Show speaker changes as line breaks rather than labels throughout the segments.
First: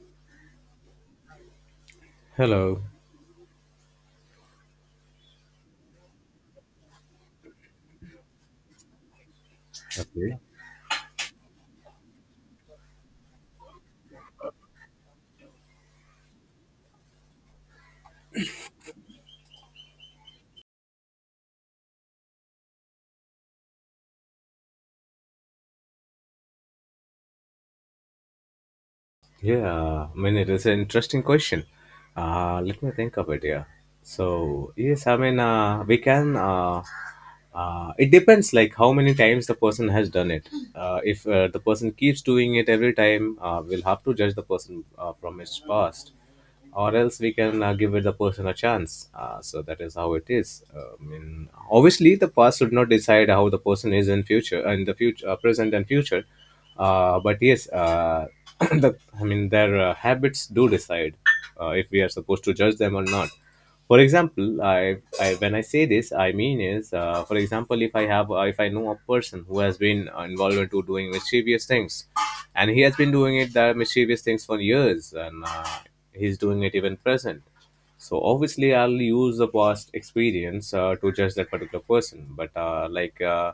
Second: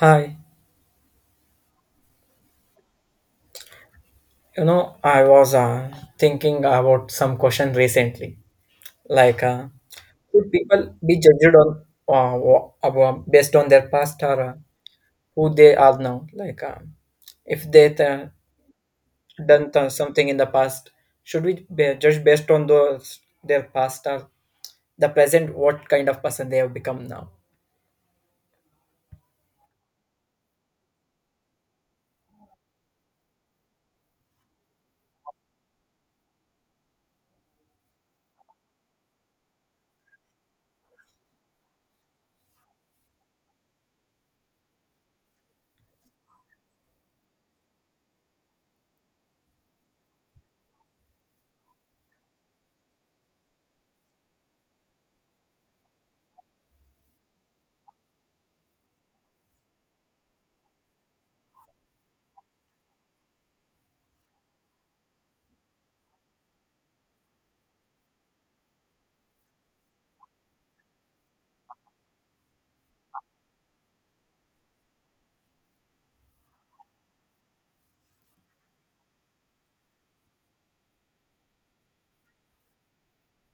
Hi,
Hello.
I was thinking about some question recently. Like,
Okay.
should people be judged on based on their past, or who they are now? Like, if done something in the past, should we be judged based on those their past or the present? What kind of person they have become now?
Yeah, I mean, it is an interesting question. Let me think of it here. So, yes, I mean, it depends like how many times the person has done it. If the person keeps doing it every time, we'll have to judge the person from its past. Or else we can give it the person a chance. So that is how it is. I mean, obviously, the past should not decide how the person is in the future, present and future. But yes, the I mean, their habits do decide if we are supposed to judge them or not. For example, I, when I say this I mean is, for example, if I have, if I know a person who has been involved into doing mischievous things, and he has been doing it the mischievous things for years, and he's doing it even present. So obviously I'll use the past experience to judge that particular person, but uh, like uh,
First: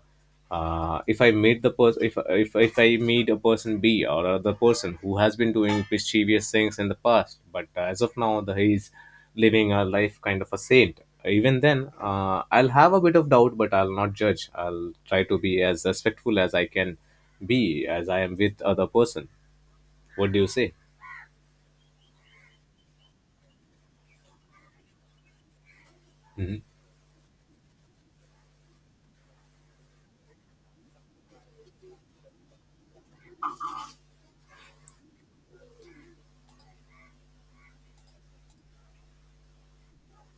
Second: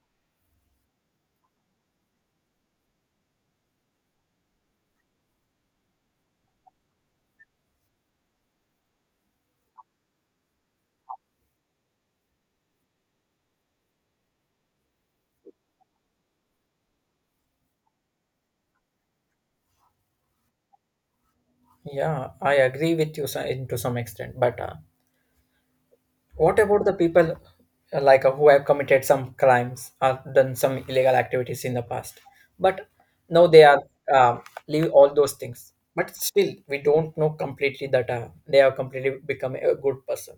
uh, if I meet the person, if I meet a person B or other person who has been doing mischievous things in the past, but as of now, the he's living a life kind of a saint. Even then, I'll have a bit of doubt, but I'll not judge. I'll try to be as respectful as I can be, as I am with other person. What do you say?
Yeah, I agree with you to some extent, but what
Mhm.
about the people like, who have committed some crimes or done some illegal activities in the past, but now they are, uh, leave all those things. But still, we don't know completely that they have completely become a good person.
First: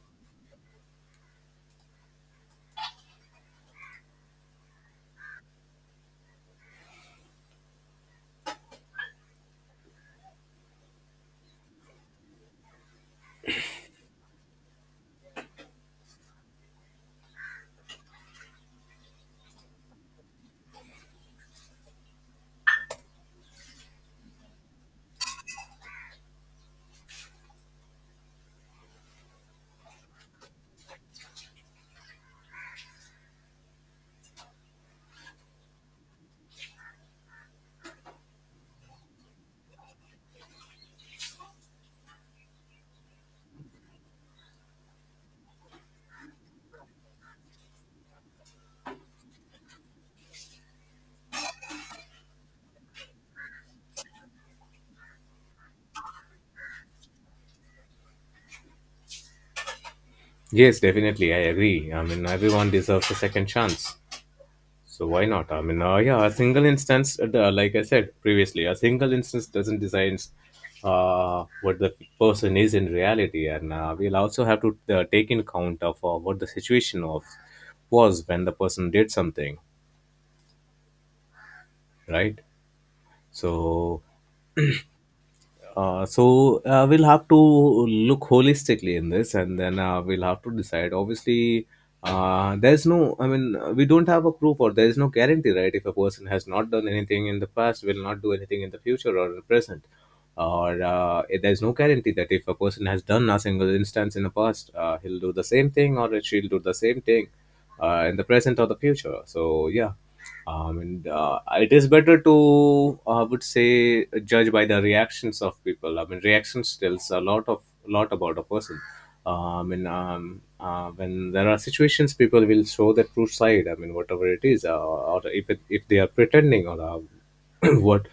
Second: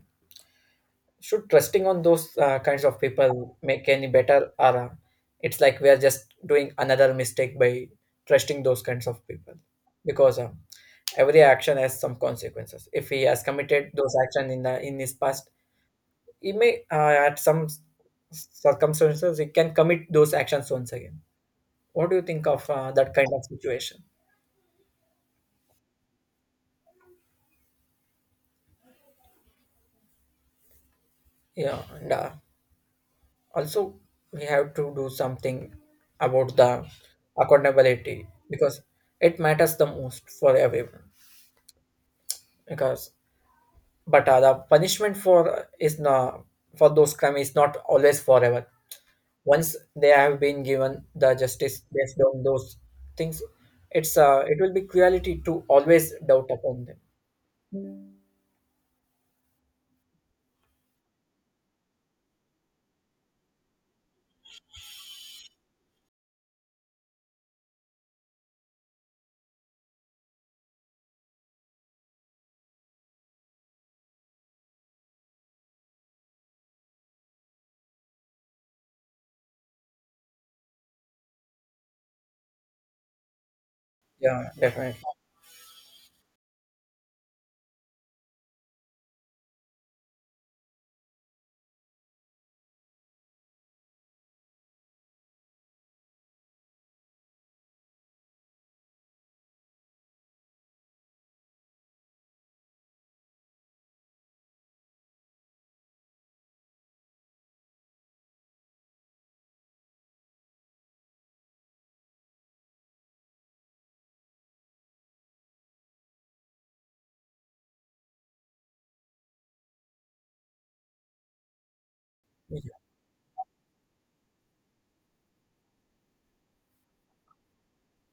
Should trusting on those kinds of people make any better, or it's like we are just doing another mistake by trusting those kinds of people? Because every action has some consequences. If he has committed those actions in the in his past, he may, at some circumstances he can commit those actions once again. What do you think of that kind of situation? Yeah, and also, we have to do something about the accountability, because it matters the most for everyone. Because but the punishment for is not, for those crime is not always forever. Once they have been given the justice based on those things, it's uh, it will be cruelty to always doubt upon them.
Yes, definitely, I agree. I mean, everyone deserves a second chance. So why not? I mean, yeah, a single instance, like I said previously, a single instance doesn't design what the person is in reality, and we'll also have to take in count of what the situation of was when the person did something, right? So
Yeah, definitely.
so we'll have to look holistically in this and then we'll have to decide. Obviously, there's no, I mean, we don't have a proof, or there is no guarantee, right? If a person has not done anything in the past will not do anything in the future or the present, or there's no guarantee that if a person has done a single instance in the past, he'll do the same thing or she'll do the same thing in the present or the future. So yeah, and it is better to, I would say, judge by the reactions of people. I mean, reactions tells a lot about a person. I mean, when there are situations people
Yeah,
will show their true side. I mean, whatever it is, or if they are pretending, or what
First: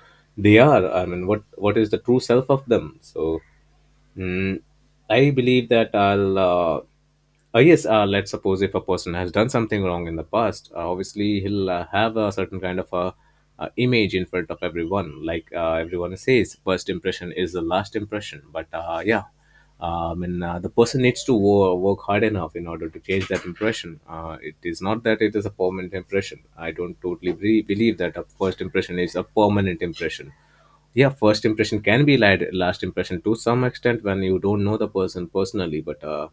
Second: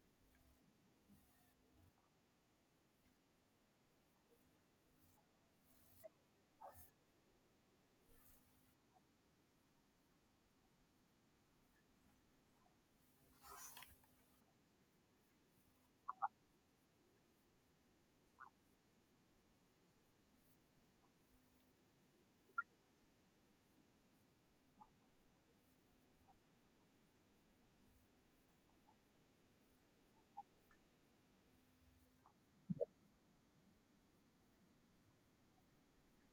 they are. I mean, what is the true self of them. So Mm, I believe that I'll. Yes, let's suppose if a person has done something wrong in the past, obviously he'll have a certain kind of a image in front of everyone. Like everyone says, first impression is the last impression. But yeah, I mean, the person needs to work hard enough in order to change that impression. It is not that it is a permanent impression. I don't totally believe that a first impression is a permanent impression. Yeah, first impression can be like last impression to some extent when you don't know the person personally, but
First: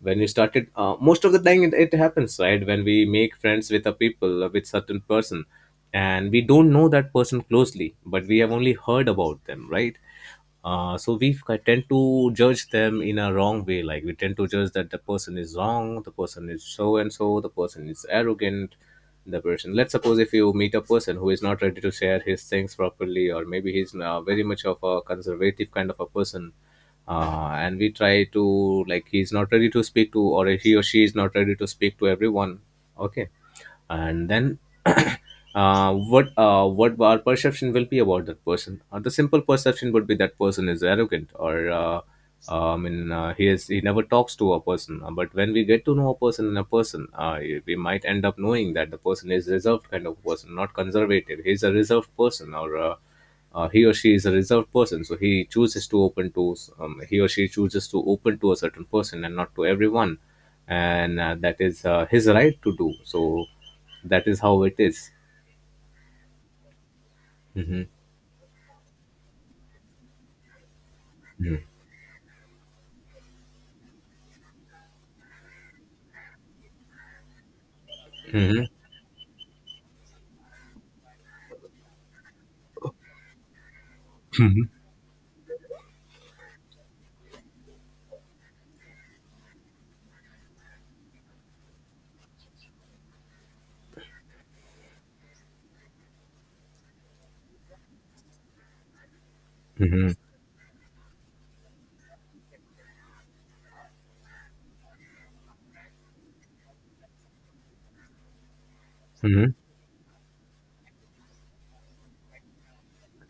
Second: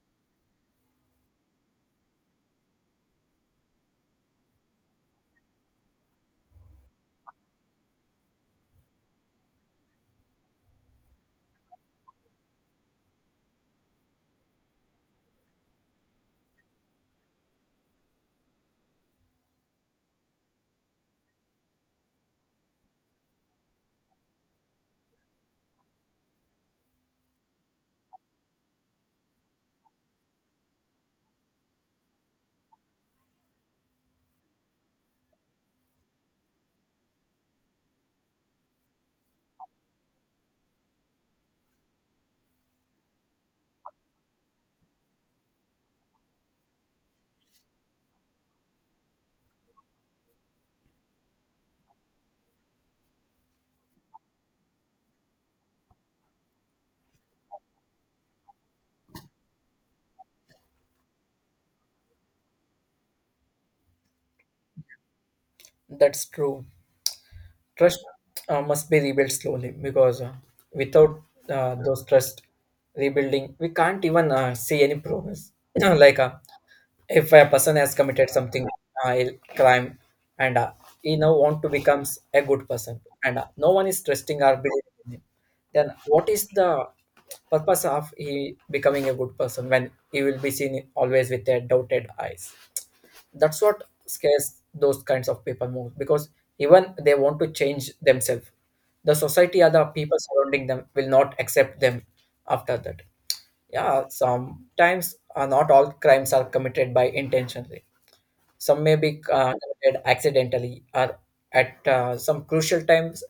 when you started, most of the time, it happens, right, when we make friends with a people, with certain person, and we don't know that person closely, but we have only heard about them, right. So we tend to judge them in a wrong way, like we tend to judge that the person is wrong, the person is so and so, the person is arrogant, the person... Let's suppose if you meet a person who is not ready to share his things properly, or maybe he's very much of a conservative kind of a person, and we try to, like, he's not ready to speak to or he or she is not ready to speak to everyone. Okay, and then what our perception will be about that person. The simple perception would be that person is arrogant, or I mean, he never talks to a person. But when we get to know a person and a person, we might end up knowing that the person is reserved kind of person, not conservative. He's a reserved person, or he or she is a reserved person, so he or she chooses to open to a certain person and not to everyone. And that is his right to do so. That is how it is.
that's true.
Mm-hmm.
Trust, must be rebuilt slowly, because, without, those trust rebuilding we can't even, see any progress. Like, if a person has committed
Mm-hmm.
something, crime, and he now want to becomes a good person and no one is trusting or believing in him, then what is the purpose of he becoming a good person when he will be seen always with a doubted eyes? That's what scares those kinds of people more, because even they want to change themselves, the society or the
Mm-hmm.
people surrounding them will not accept them after that. Yeah, sometimes, not all crimes are committed by intentionally. Some may be,
Mm-hmm.
committed accidentally or at, some crucial times.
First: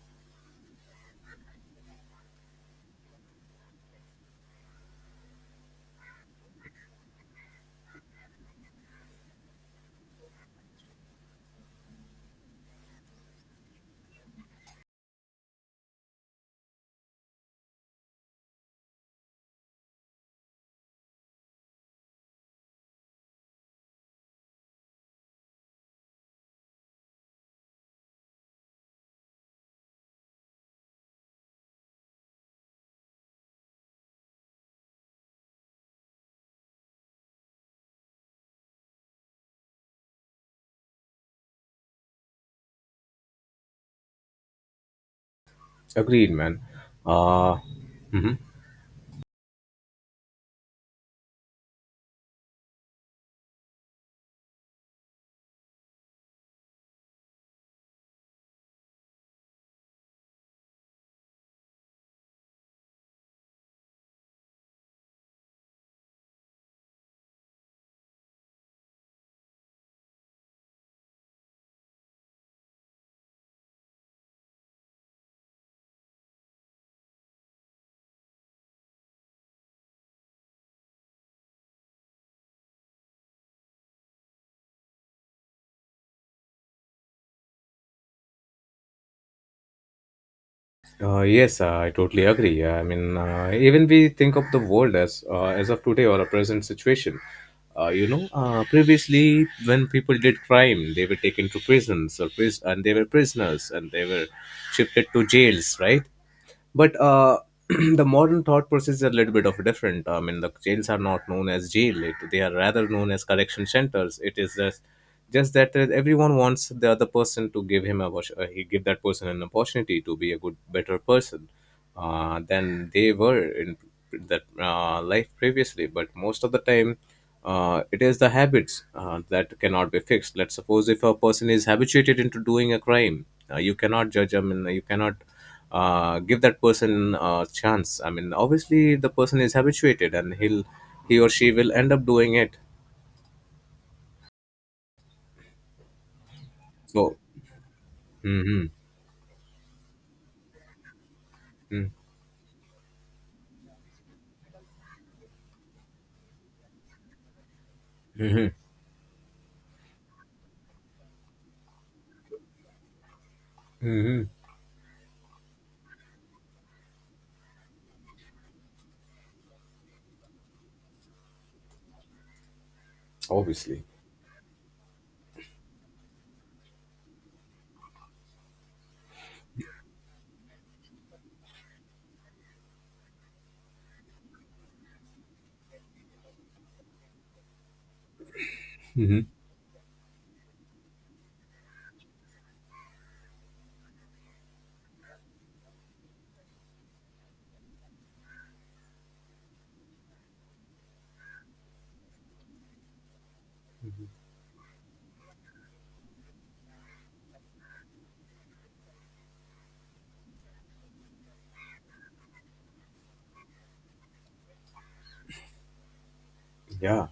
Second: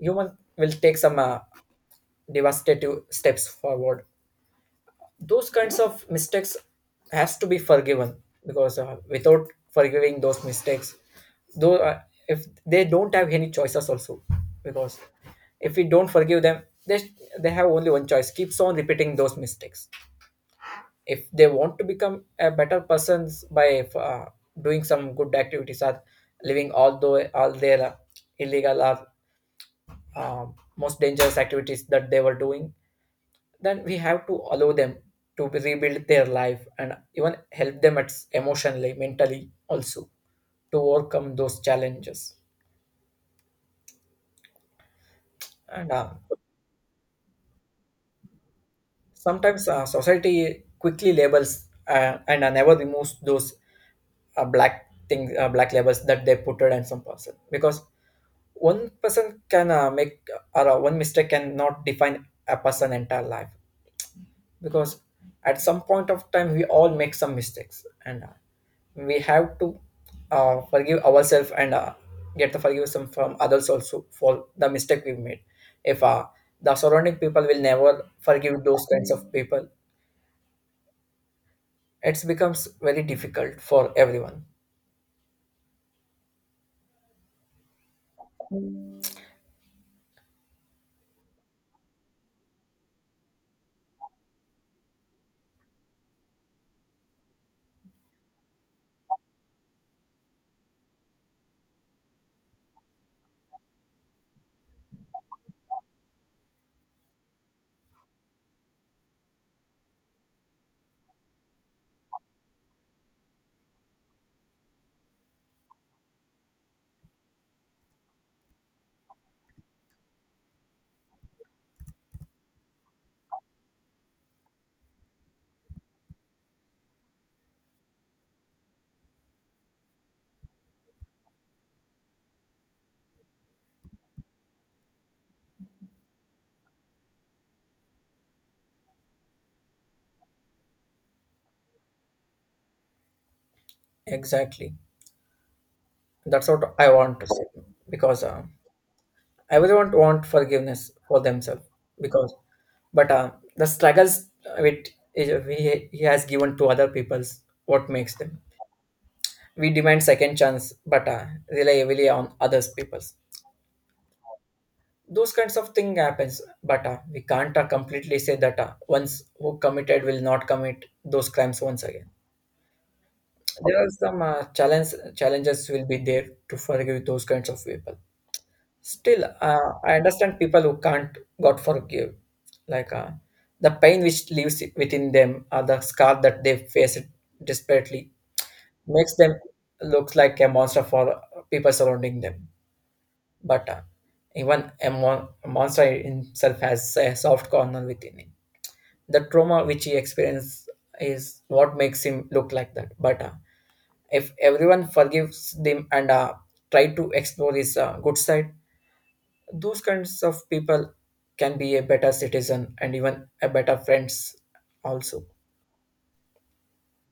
Human will take some, devastative steps forward. Those kinds of mistakes has to be forgiven, because, without forgiving those mistakes, though, if they don't have any choices also, because if we don't forgive them, they they have only one choice: keeps on repeating those mistakes. If they want to become a better persons by, doing some good activities or living all their, illegal or, most dangerous activities that they were doing, then we have to allow them to rebuild their life and even help them at emotionally mentally also to overcome those challenges. And
Agreed, man. uh, mhm.
sometimes, society quickly labels, and, never removes those, black thing, black labels that they put it on some person, because one person can, make or, one mistake cannot define a person entire life, because at some point of time we all make some mistakes and, we have to, forgive ourselves and, get the forgiveness from others also for the mistake we made. If, the surrounding people will never forgive those kinds of people, it becomes very difficult for everyone.
Yes, I totally agree. I mean, even we think of the world as of today or a present situation. You know, previously when people did crime, they were taken to and they were prisoners and they were shifted to jails, right? But the modern thought process is a little bit of different. I mean, the jails are not known as they are rather known as correction centers. It is just that everyone wants the other person to give him a wash- he give that person an opportunity to be a good better person than they were in that life previously. But most of the time it is the habits that cannot be fixed. Let's suppose if a person is habituated into doing a crime, you cannot judge him, and you cannot give that person a chance. I mean, obviously the person is habituated and he or she will end up doing it.
Exactly. That's what I
So.
want to say, because,
Mm-hmm,
everyone want forgiveness for themselves, because, but, the struggles with is- we he has given to other people's, what makes them. We demand second chance, but, rely heavily on others people's.
mm-hmm,
Those kinds of thing happens, but, we can't, completely say that, once who committed will not commit those crimes once again. There
obviously.
are some, challenges will be there to forgive those kinds of people. Still, I understand people who can't God forgive, like, the pain which lives within them, or the scar that they face it desperately makes
Mhm.
them look like a monster for people surrounding them. But, even a monster himself has a soft corner within him. The trauma which he experienced is what makes him look like that. But, if everyone forgives him and, try to explore his, good side, those kinds of people can be a better citizen and even a better friends also.
Yeah.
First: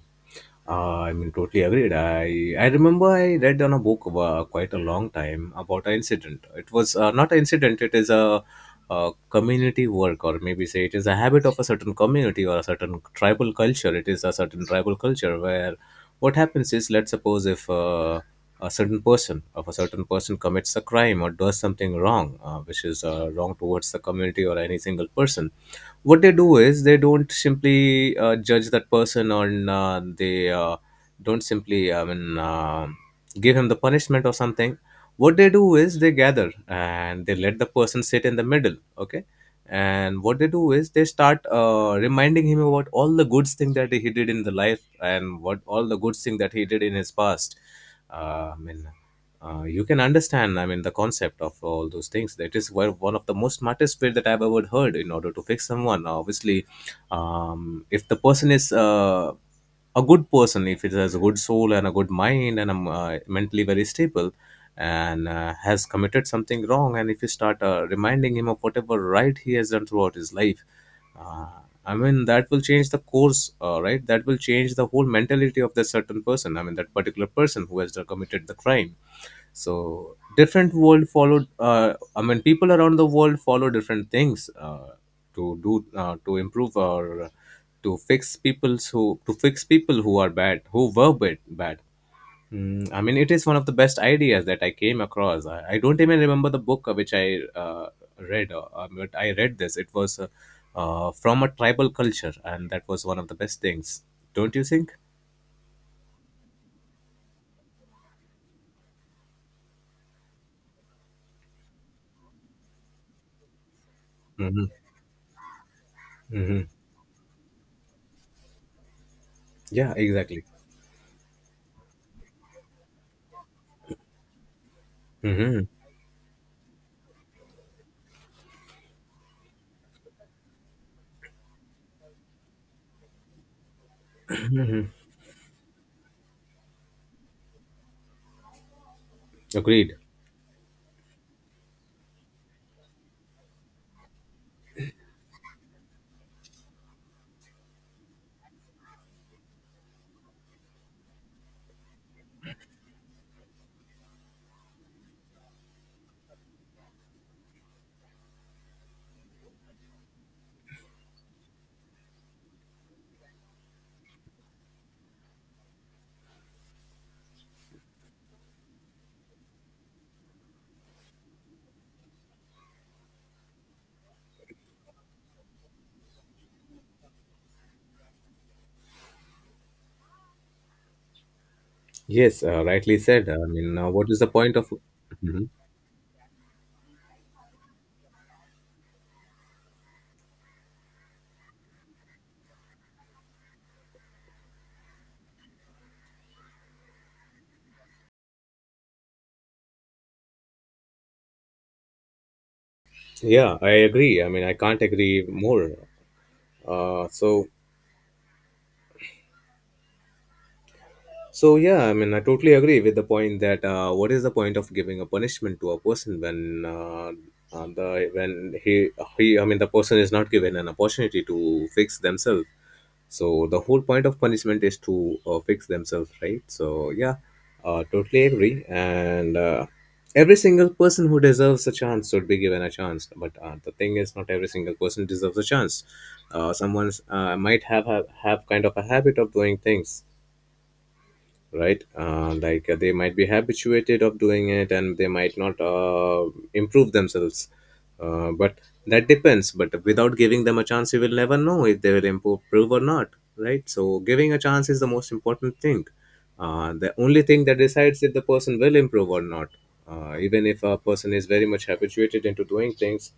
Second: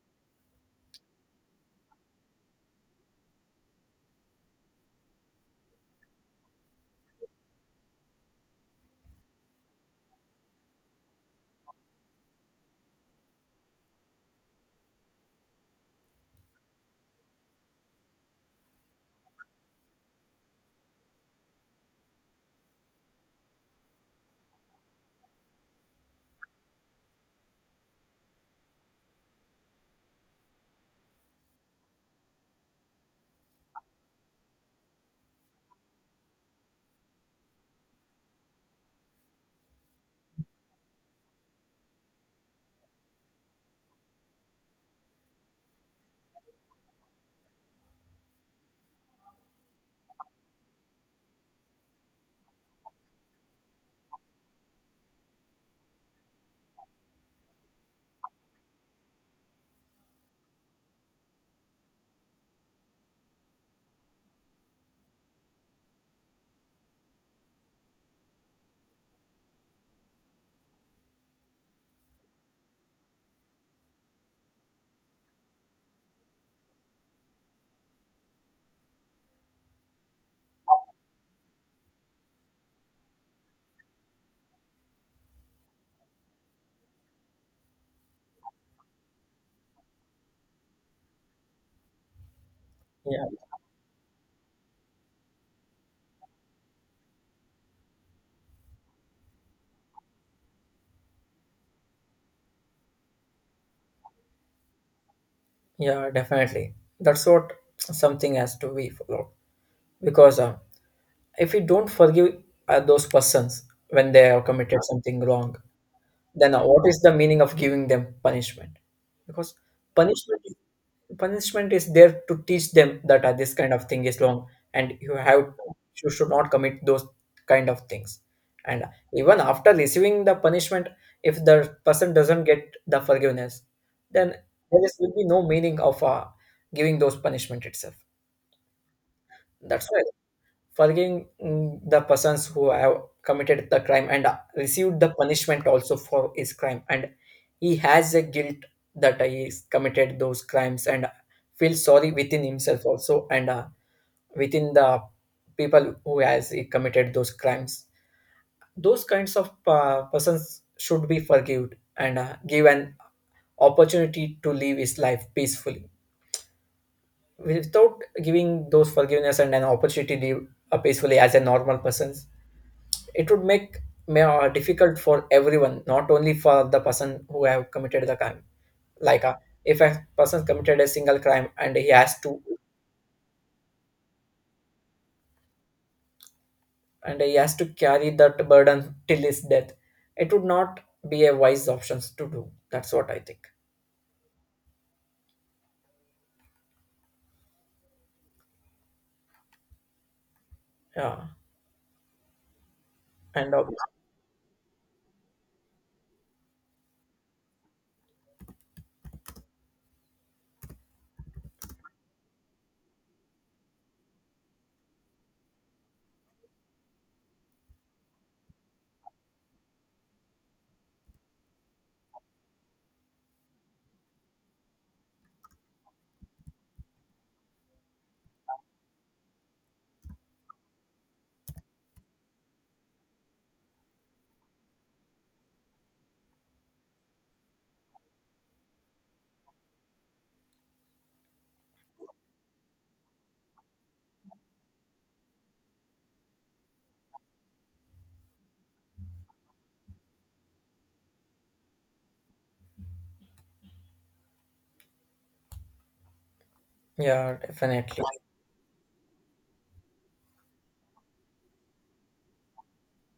I mean, totally agreed. I remember I read on a book about quite a long time about an incident. It was not an incident. It is a community work, or maybe say it is a habit of a certain community or a certain tribal culture. It is a certain tribal culture where what happens is, let's suppose if if a certain person commits a crime or does something wrong, which is wrong towards the community or any single person, what they do is they don't simply judge that person, or they don't simply I mean give him the punishment or something. What they do is they gather and they let the person sit in the middle. Okay. And what they do is they start reminding him about all the good things that he did in the life and what all the good thing that he did in his past. I mean, you can understand. I mean, the concept of all those things. That is one of the most smartest way that I've ever heard in order to fix someone. Now, obviously, if the person is a good person, if it has a good soul and a good mind and mentally very stable, and has committed something wrong, and if you start reminding him of whatever right he has done throughout his life, uh, I mean, that will change the course, right, that will change the whole mentality of that certain person. I mean, that particular person who has committed the crime. So different world followed, I mean, people around the world follow different things, to do, to improve or to fix people's who to fix people who are bad who were bad bad. I mean,
Yeah,
it is one of the best ideas that I came across. I don't even remember the book which I read, but I read this. It was from a tribal culture, and that was one of the best things. Don't you think?
yeah, definitely. That's what, something has to be followed, because, if we don't forgive, those persons when they have
Mm-hmm.
committed something wrong, then
Mm-hmm.
what is the meaning of giving them punishment? Because
Yeah,
punishment
exactly.
is, punishment is there to teach them that, this kind of thing is wrong, and you have,
Mm-hmm.
you should not commit those kind of things. And, even after receiving the punishment, if the person doesn't get the forgiveness, then there is, will be no meaning of, giving those punishment itself. That's
Agreed.
why forgiving, the persons who have committed the crime and, received the punishment also for his crime, and he has a guilt that he has committed those crimes, and feels sorry within himself also, and, within the people who has he committed those crimes, those kinds of, persons should be forgiven and, given opportunity to live his life peacefully. Without giving those forgiveness and an opportunity to live, peacefully as a normal person, it would make, difficult for everyone, not only for the person who have committed the crime. Like, if a person committed a single crime, and he has to,
Yes, rightly said. I mean, what is the point of? Mhm.
and he has to carry that burden till his death, it would not be a wise options to do. That's what I think. Yeah, and
Yeah, I agree. I mean, I can't agree more. Uh, so so yeah, I mean, I totally agree with the point that what is the point of giving a punishment to a person when the when he I mean, the person is not given an opportunity to fix themselves. So the whole point of punishment is to fix themselves, right? So yeah, totally agree. And every single person who deserves a chance should be given a chance. But the thing is, not every single person deserves a chance. Someone might have kind of a habit of doing things right, like they might be habituated of doing it, and they might not improve themselves, but that depends. But without giving them a chance, you will never know if they will improve or not, right? So giving a chance is the most important thing, the only
yeah,
thing that decides
definitely.
if the person will improve or not. Even if a person is very much habituated into doing things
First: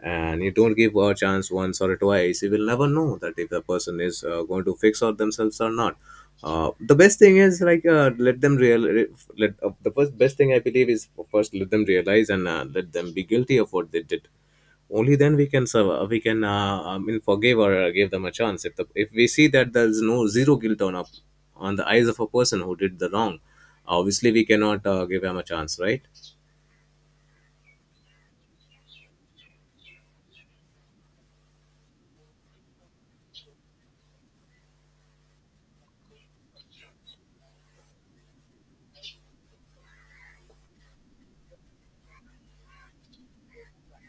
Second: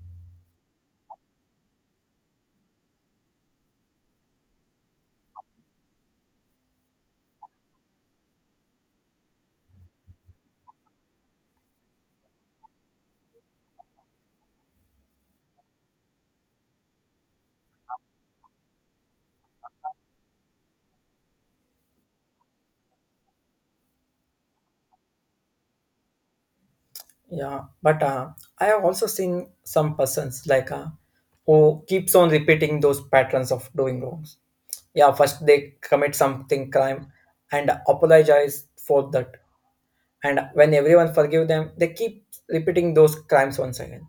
and you don't give a chance once or twice, you will never know that if the person is going to fix out themselves or not. The best thing is like, let them let the first best thing I believe is, first let them realize, and let them be guilty of what they did. Only then we can I mean forgive or give them a chance if the if we see that there's no zero guilt on the eyes of a person who did the wrong. Obviously we cannot give them a chance, right?
Yeah, but, I have also seen some persons like, who keeps on repeating those patterns of doing wrongs. Yeah, first they commit something crime and apologize for that, and when everyone forgive them, they keep repeating those crimes once again.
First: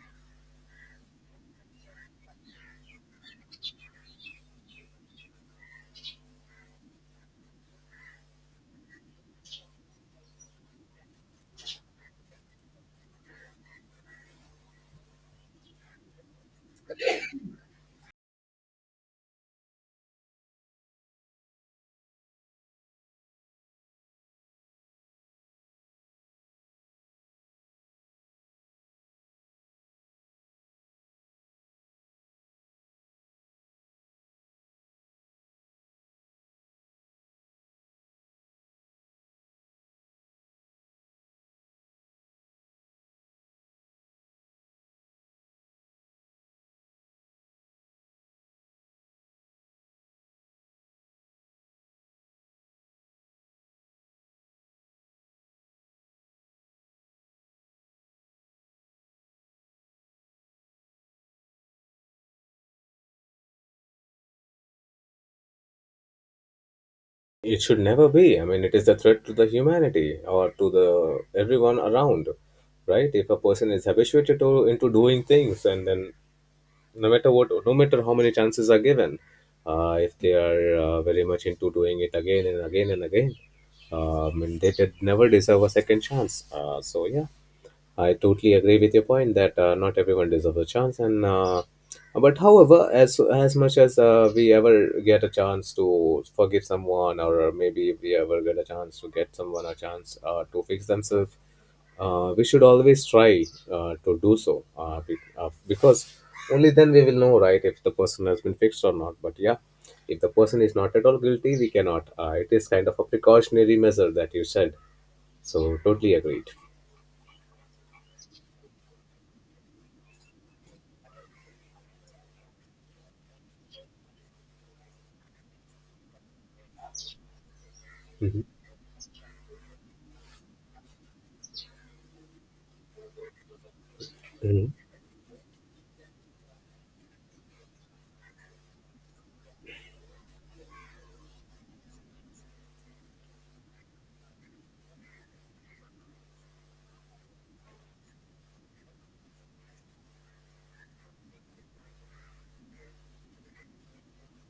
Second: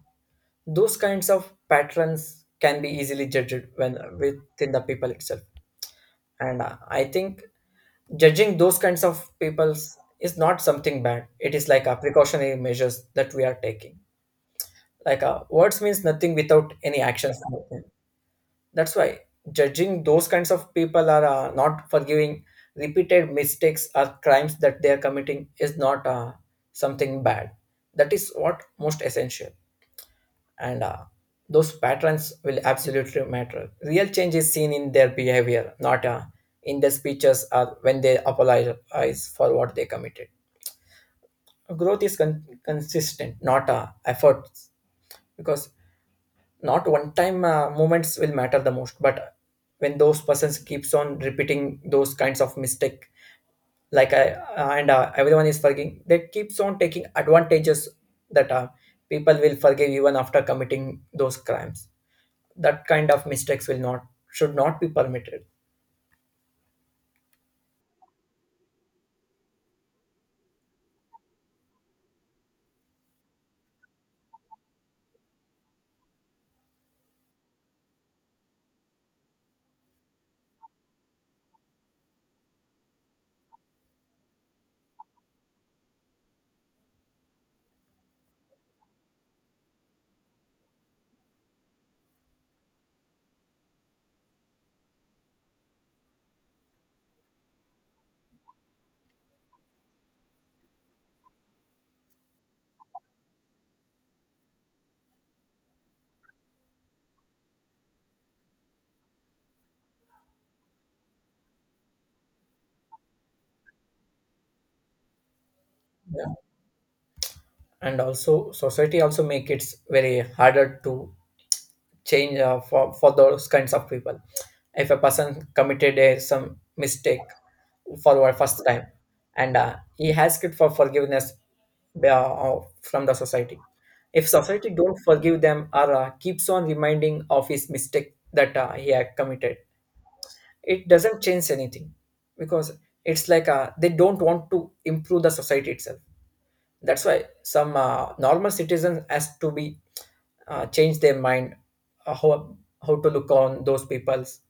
Those kinds of patterns can be easily judged when within the people itself. And, I think judging those kinds of peoples is not something bad, it is like a precautionary measures that we are taking. Like, words means nothing without any actions. That's why judging those kinds of people are, not forgiving repeated mistakes or crimes that they are committing is not, something bad. That is what most essential, and, those patterns will absolutely matter. Real change is seen in their behavior, not, in their speeches or when they apologize for what they committed. Growth is consistent, not, efforts, because not one time, moments will matter the most, but when those persons keeps on repeating those kinds of mistake, like I, and everyone is forgiving, they keeps on taking advantages that, people will forgive even after committing those crimes. That kind of mistakes will not, should not be permitted.
It should never be. I mean, it is a threat to the humanity or to the everyone around, right? If a person is habituated to into doing things, and then no matter what, no matter how many chances are given, if they are very much into doing it again and again and again, and they did never deserve a second chance. So yeah, I totally agree with your point that not everyone deserves a chance, and but however, as much as we ever get a chance to forgive someone, or maybe if we ever get a chance to get someone a chance to fix themselves, we should always try to do so, because only then we will know, right, if the person has been fixed or not. But yeah, if the person is not at all guilty, we cannot. It is kind of a precautionary measure that you said. So totally
Yeah.
agreed.
And also society also make it very harder to change, for those kinds of people. If a person committed a, some mistake for our
Mhm.
first time, and, he asked for forgiveness, uh, from the society, if society
Mhm.
don't forgive them or, keeps on reminding of his mistake that, he had committed, it doesn't change anything, because it's like, they don't want to improve the society itself. That's why some, normal citizens has to be, change their mind, uh, how how to look on those peoples,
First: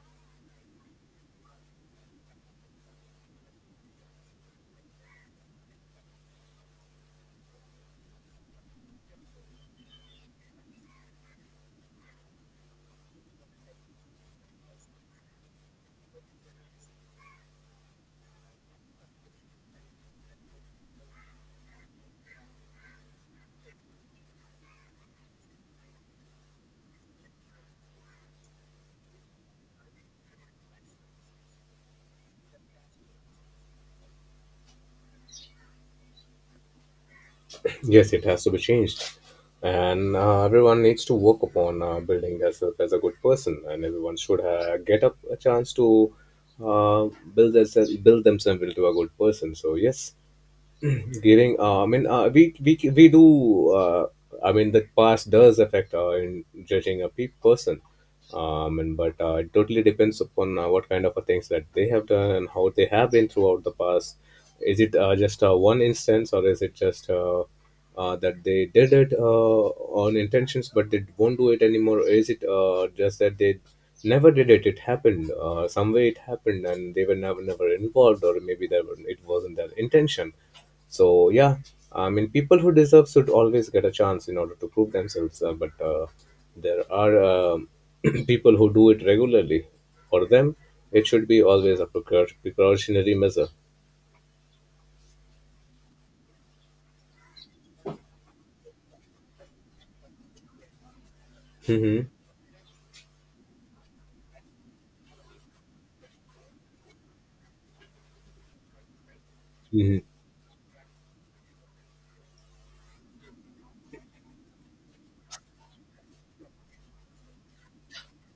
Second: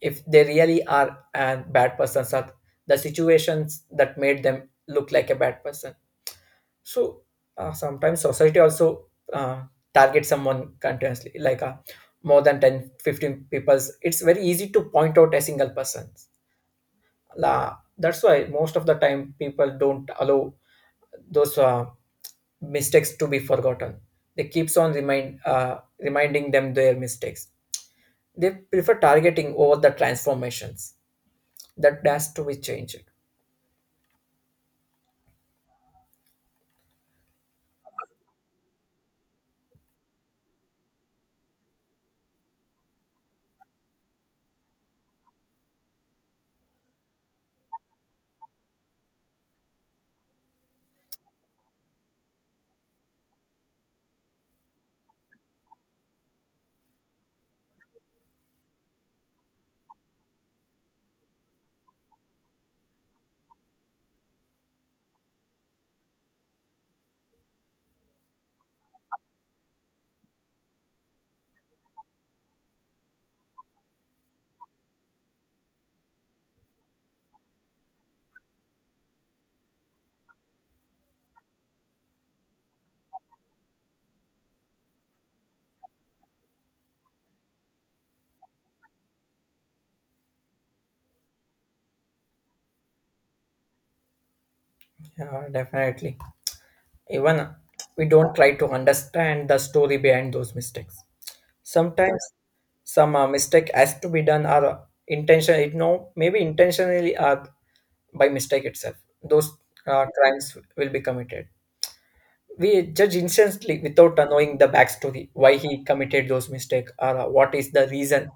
if they really are a bad persons, are the situations that made them look like a bad person. So, sometimes society also, uh, target someone continuously, like, more than 10, 15 peoples, it's very easy to point out a single person. La, that's why most of the time people don't allow those, mistakes to be forgotten. They keeps on reminding them their mistakes. They prefer targeting over the transformations. That has to be changed.
Yes, it has to be changed. And everyone needs to work upon building themselves as a good person, and everyone should get a chance to uh, build themselves into a good person. So yes, giving, I mean, we do. I mean, the past does affect in judging a person. And but it totally depends upon what kind of a things that they have done and how they have been throughout the past. Is it just one instance, or is it just that they did it on intentions, but they won't do it anymore? Or is it just that they never did it? It happened some way. It happened, and they were never involved, or maybe that it wasn't their intention. So yeah, I mean, people who deserve should always get a chance in order to prove themselves. But there are people who do it regularly. For them, it should be always a precautionary measure.
Yeah, definitely. Even we don't try to understand the story behind those mistakes.
Mm-hmm.
Sometimes some, mistake has to be done or, intention. It no maybe intentionally or by mistake itself. Those,
Mm-hmm.
crimes will be committed. We judge instantly without, knowing the backstory why he committed those mistakes or, what is the reason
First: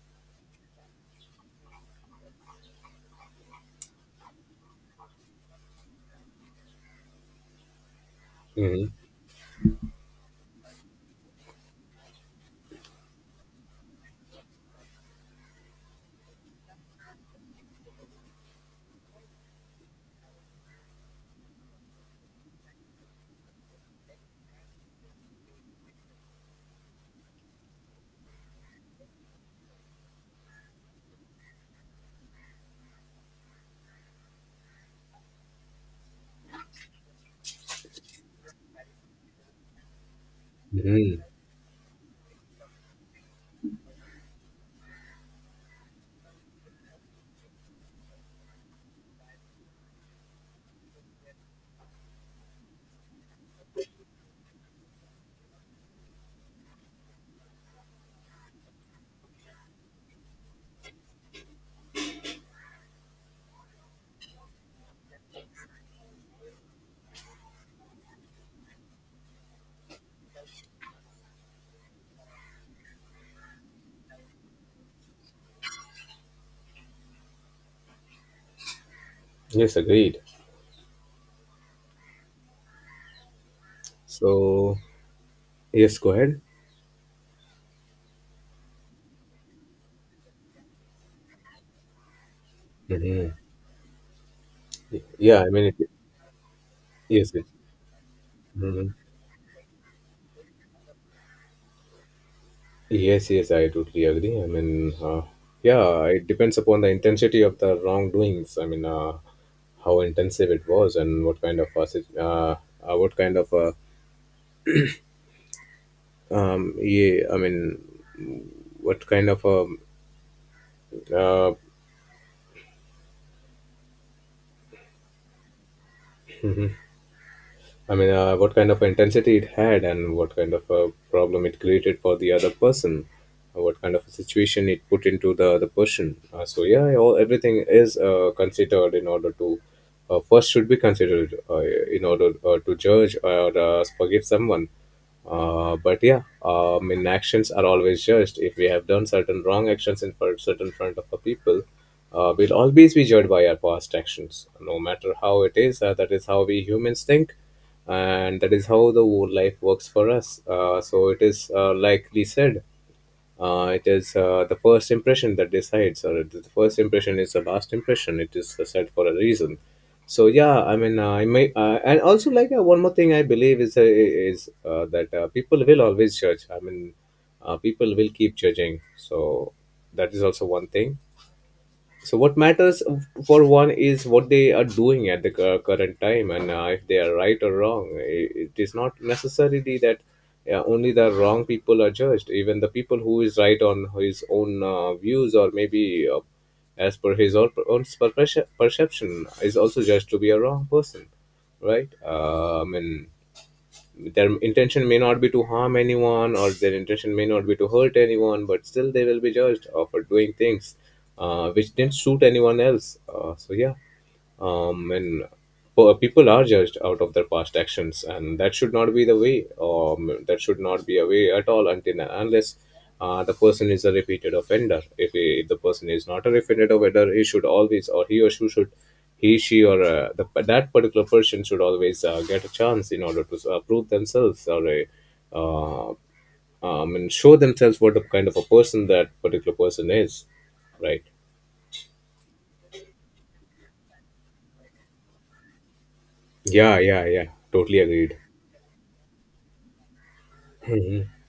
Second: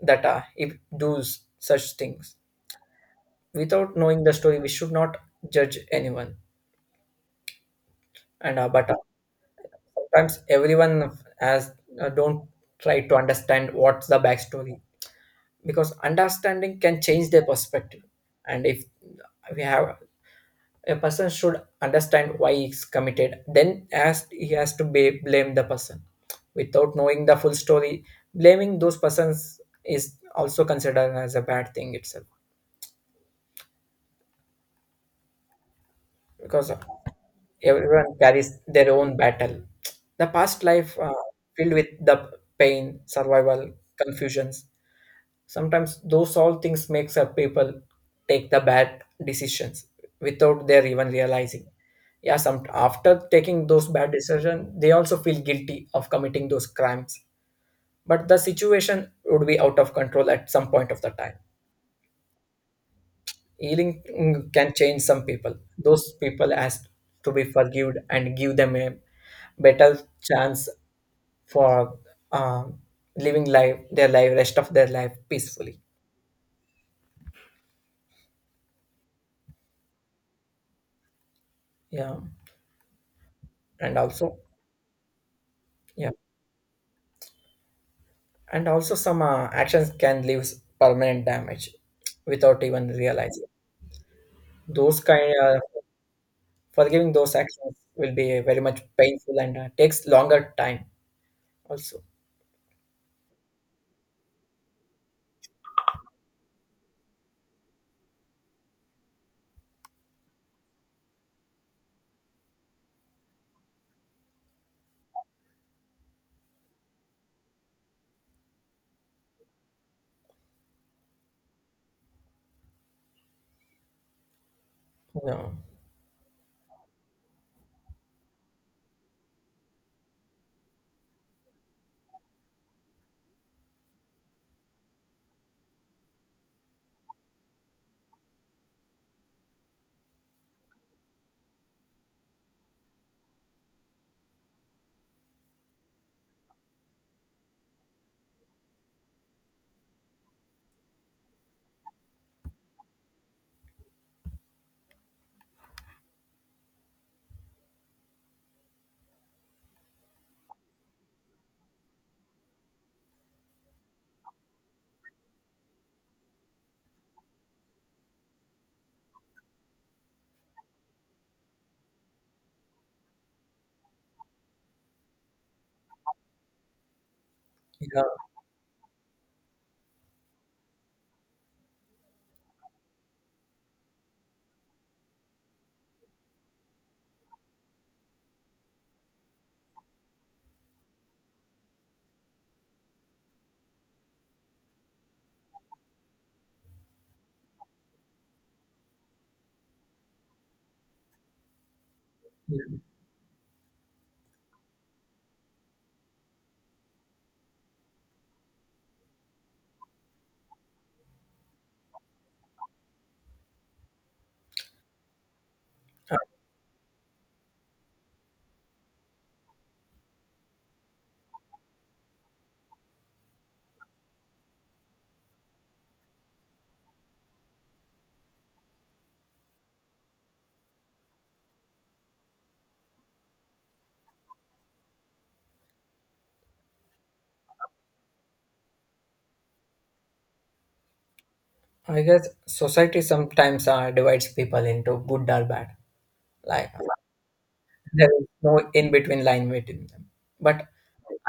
that, he does such things. Without knowing the story, we should not judge anyone. And,
Mm-hmm.
but sometimes everyone has, don't try to understand what's the backstory, because understanding can change their perspective. And if we have, a person should understand why he's committed, then as he has to be blame the person. Without knowing the full story, blaming those persons is also considered as a bad thing itself, because everyone carries their own battle. The past life,
Mm-hmm.
filled with the pain, survival, confusions. Sometimes those all things makes up people take the bad decisions without their even realizing. Yeah, some after taking those bad decisions, they also feel guilty of committing those crimes. But the situation would be out of control at some point of the time. Healing can change some people. Those people has to be forgiven and give them a better chance for um, living life their life rest of their life peacefully
Yes, agreed.
yeah and also.
So yes, go
Yeah,
ahead.
and also some actions can leave permanent damage without even
Mm-hmm.
realizing. Those kind
Yeah,
uh, forgiving
yes.
those
It,
actions will be very much
hmm.
painful and takes longer time also.
Yes, yes, I totally agree. I mean, yeah, it depends upon the intensity of the wrongdoings. I mean, how intensive it was and what kind of a, what kind of a, yeah, I mean, what kind of a, uh,
No.
I mean, what kind of intensity it had, and what kind of a problem it created for the other person, what kind of a situation it put into the other person. So yeah, all everything is considered in order to first should be considered in order to judge or forgive someone. But yeah, I mean, actions are always judged. If we have done certain wrong actions in front, certain front of the people, we'll always be judged by our past actions, no matter how it is. That is how we humans think, and that is how the whole life works for us. So it is like we said, it is the first impression that decides, or the first impression is the last impression. It is said for a reason. So yeah, I mean, I may and also like, one more thing I believe is, that people will always judge. I mean, people
Yeah.
will keep judging. So that is also one thing. So what matters for one is what they are doing at the current time, and if they are right or wrong. It is not necessarily that only the wrong people are judged. Even the people who is right on his own views, or maybe as per his own, own perception, is also judged to be a wrong person, right? I
Yeah.
mean, their intention may not be to harm anyone, or their intention may not be to hurt anyone, but still they will be judged for doing things which didn't suit anyone else. So yeah, and
Uh,
people are judged out of their past actions, and that should not be the way. That should not be a way at all until unless the person is a repeated offender. If the person is not a repeated offender, he should always, or he or she should, he she or the, that particular person should always get a chance in order to prove themselves, or a uh, and show themselves what the kind of a person that particular person is, right?
I guess society sometimes divides people into good or bad. Like
Yeah, yeah, yeah, totally
there
agreed.
is no in between line between them. But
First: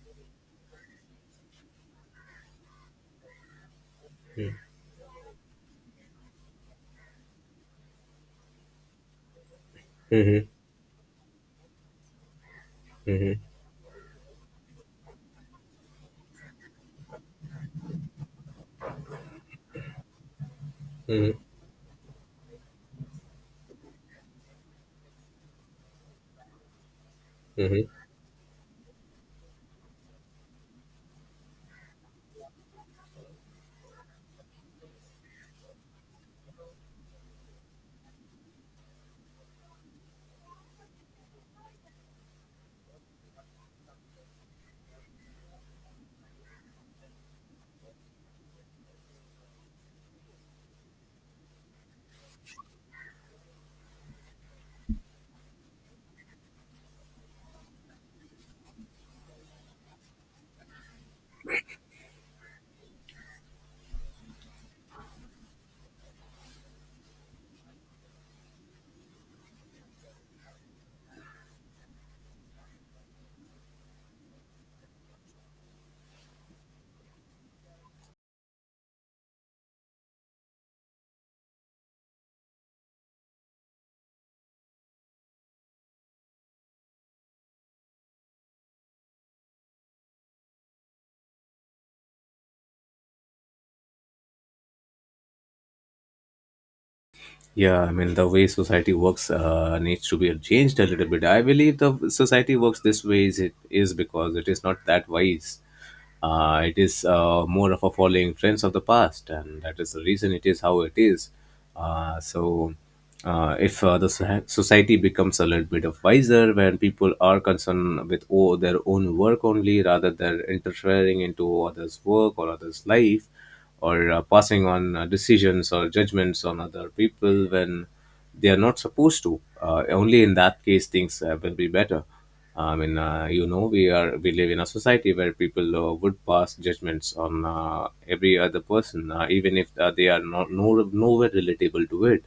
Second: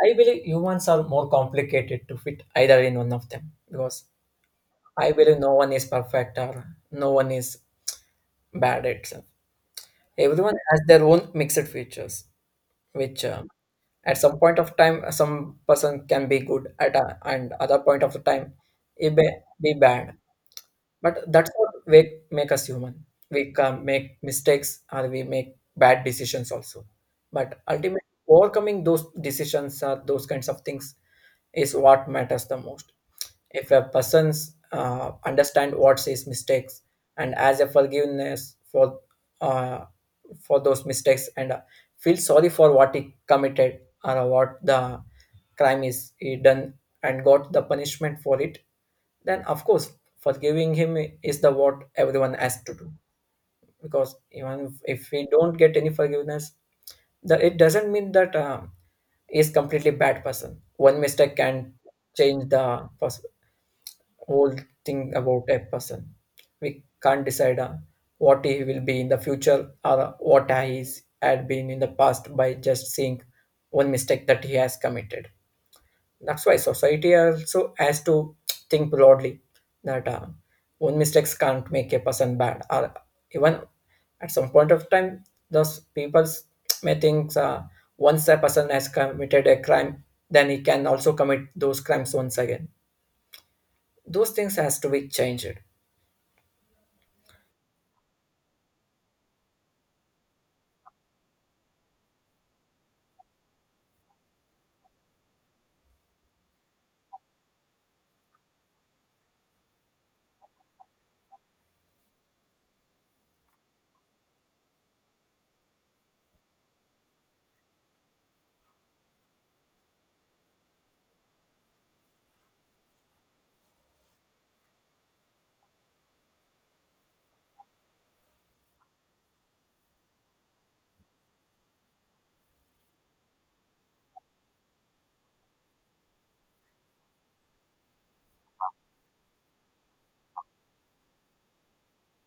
I believe humans are more complicated to fit either in one of them because I believe no one is perfect or no one is bad itself.
Hmm.
Everyone has their own mixed features, which at some point of time, some person can be good at, a, and other point of the time, it may be bad. But
Mm-hmm.
that's what we make us human. We can make mistakes or we make bad decisions also. But
Mm-hmm.
ultimately, overcoming those decisions or those kinds of things is what matters the most if a person's understand what's his mistakes and as a forgiveness uh, for those mistakes and feel sorry for what he committed or what the crime is he done and got the punishment for it then of course forgiving him is the what everyone has to do because even if we don't get any forgiveness the, it doesn't mean that is completely bad person one mistake can change the person whole thing about a person. We can't decide what he will be in the future or what he is, had been in the past by just seeing one mistake that he has committed. That's why society also has to think broadly that one mistakes can't make a person bad or even at some point of time those people may think once a person has committed a crime then he can also commit those crimes once again those things has to be changed.
Yeah, I mean, the way society works needs to be changed a little bit. I believe the society works this way is it is because it is not that wise. It is more of a following trends of the past, and that is the reason it is how it is. So, if the society becomes a little bit of wiser, when people are concerned with oh, their own work only rather than interfering into others' work or others' life, or passing on decisions or judgments on other people when they are not supposed to. Only in that case things will be better. I mean, you know, we live in a society where people would pass judgments on every other person, even if they are not no, nowhere relatable to it,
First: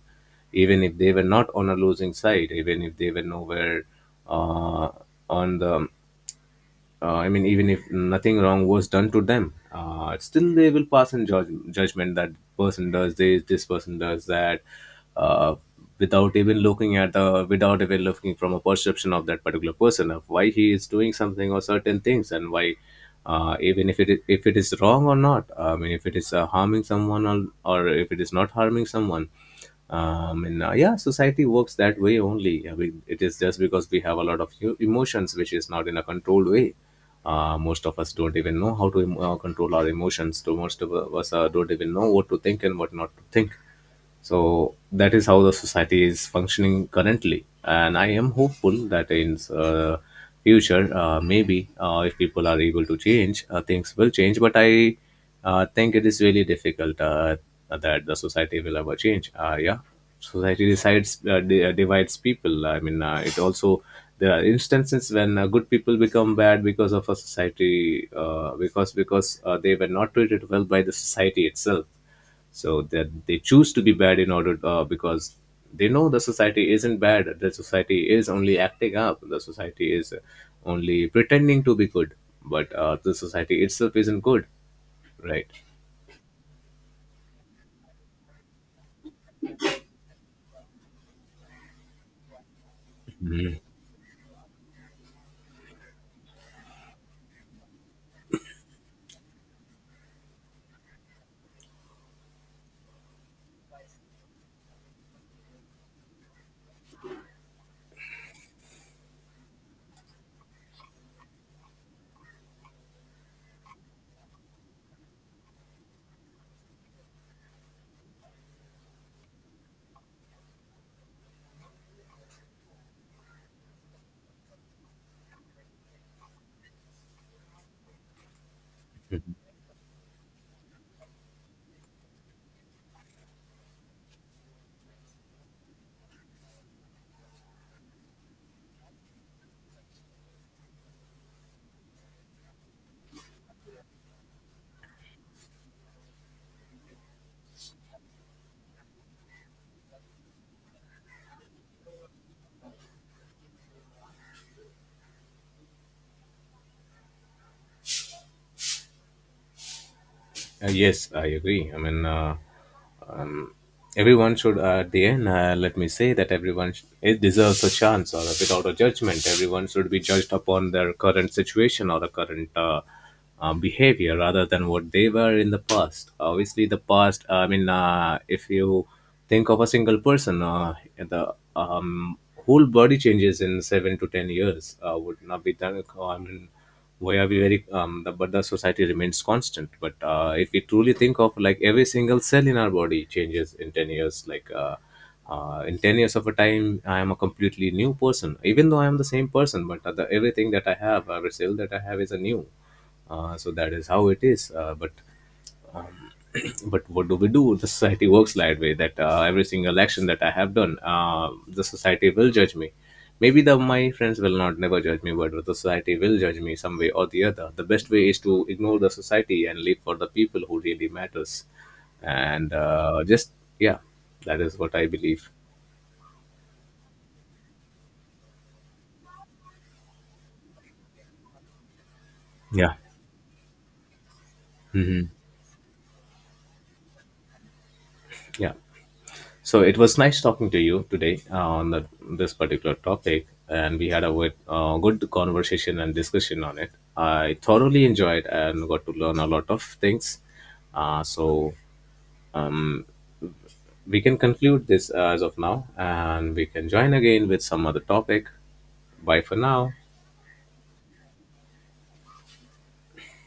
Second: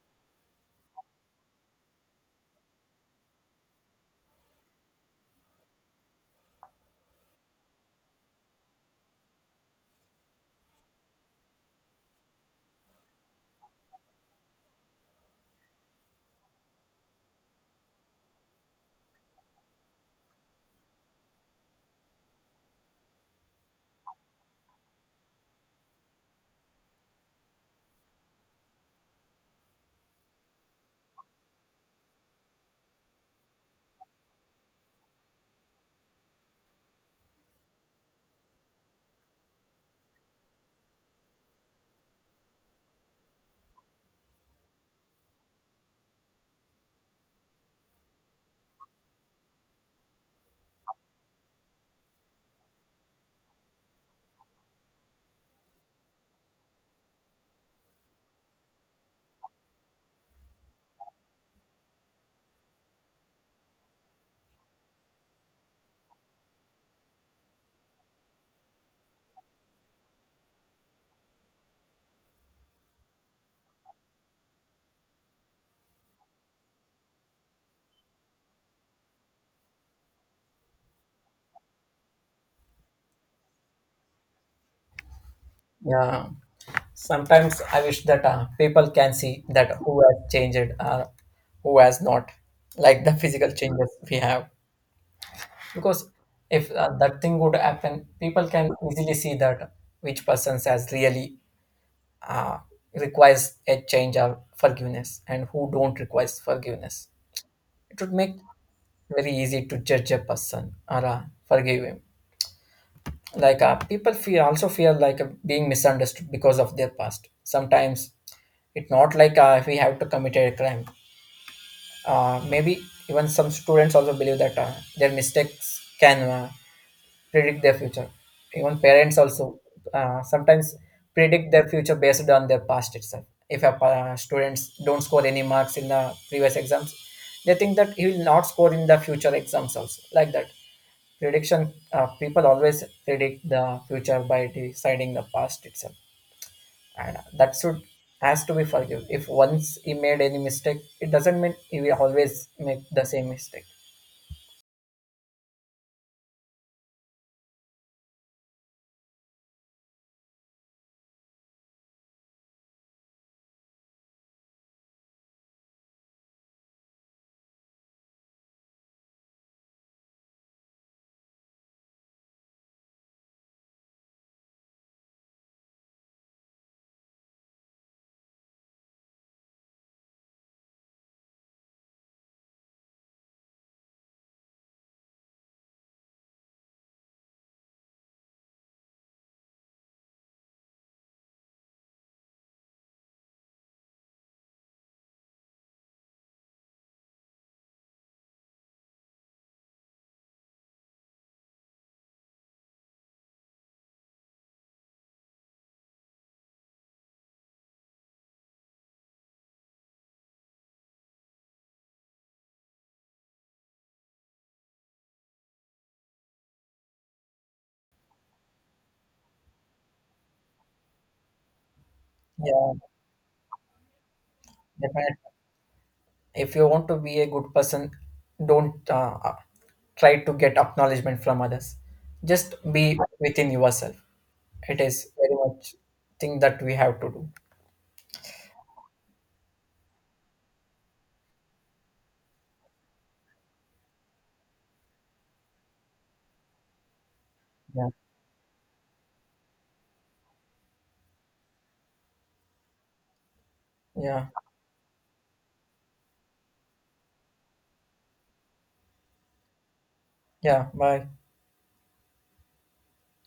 even if they were not on a losing side, even if they were nowhere uh, on the I mean, even if nothing wrong was done to them, still they will pass in judgment that person does this, this person does that, uh, without even looking at the, without even looking from a perception of that particular person of why he is doing something or certain things and why, even if it is wrong or not. I mean, if it is harming someone, or if it is not harming someone, and yeah, society works that way only. I mean, it is just because we have a lot of emotions which is not in a controlled way. Most of us don't even know how to control our emotions, so most of us don't even know what to think and what not to think. So that is how the society is functioning currently, and I am hopeful that in future, maybe if people are able to change, things will change. But I think it is really difficult that the society will ever change, yeah. Society decides, divides people. I mean, it also, there are instances when good people become bad because of a society, because they were not treated well by the society itself, so that they choose to be bad in order, because they know the society isn't bad. The society is only acting up. The society is only pretending to be good, but the society itself isn't good, right?
Yeah, sometimes I wish that people can see that who has changed, who has not, like the physical changes we have. Because if that thing would happen, people can easily see that which person has really requires a change or forgiveness and who don't requires forgiveness. It would make very easy to judge a person or forgive him. Like people feel also feel like being misunderstood because of their past sometimes it's not like if we have to commit a crime, maybe even some students also believe that their mistakes can predict their future. Even parents also sometimes predict their future based on their past itself. If a students don't score any marks in the previous exams, they think that he will not score in the future exams also. Like that, prediction, people always predict the future by deciding the past itself, and that should has to be forgiven. If once he made any mistake, it doesn't mean he will always make the same mistake.
Yes, I agree. I mean, everyone should, at the end, let me say that everyone sh- it deserves a chance or without a judgment. Everyone should be judged upon their current situation or the current behavior rather than what they were in the past. Obviously, the past, I mean, if you think of a single person. The whole body changes in 7 to 10 years would not be done. I mean, why are we very? But the society remains constant. But if we truly think of like every single cell in our body changes in 10 years, like. In 10 years of a time, I am a completely new person, even though I am the same person, but everything that I have, every cell that I have, is a new. So that is how it is, but but what do we do? The society works that way. That every single action that I have done, the society will judge me. Maybe the my friends will not never judge me, but the society will judge me some way or the other. The best way is to ignore the society and live for the people who really matters. And
Yeah,
just yeah, that is what I believe.
definitely. If you want to be a good person don't try to get acknowledgement from others, just
Yeah.
be within yourself. It is
Hmm.
very much thing that we have to do.
Yeah. So it was nice talking to you today on this particular topic, and we had a good conversation and discussion on it. I thoroughly
Yeah.
enjoyed and got to learn a lot of things. So we can
Yeah,
conclude this as of now, and we can join again with some other topic. Bye for now.
yeah, bye.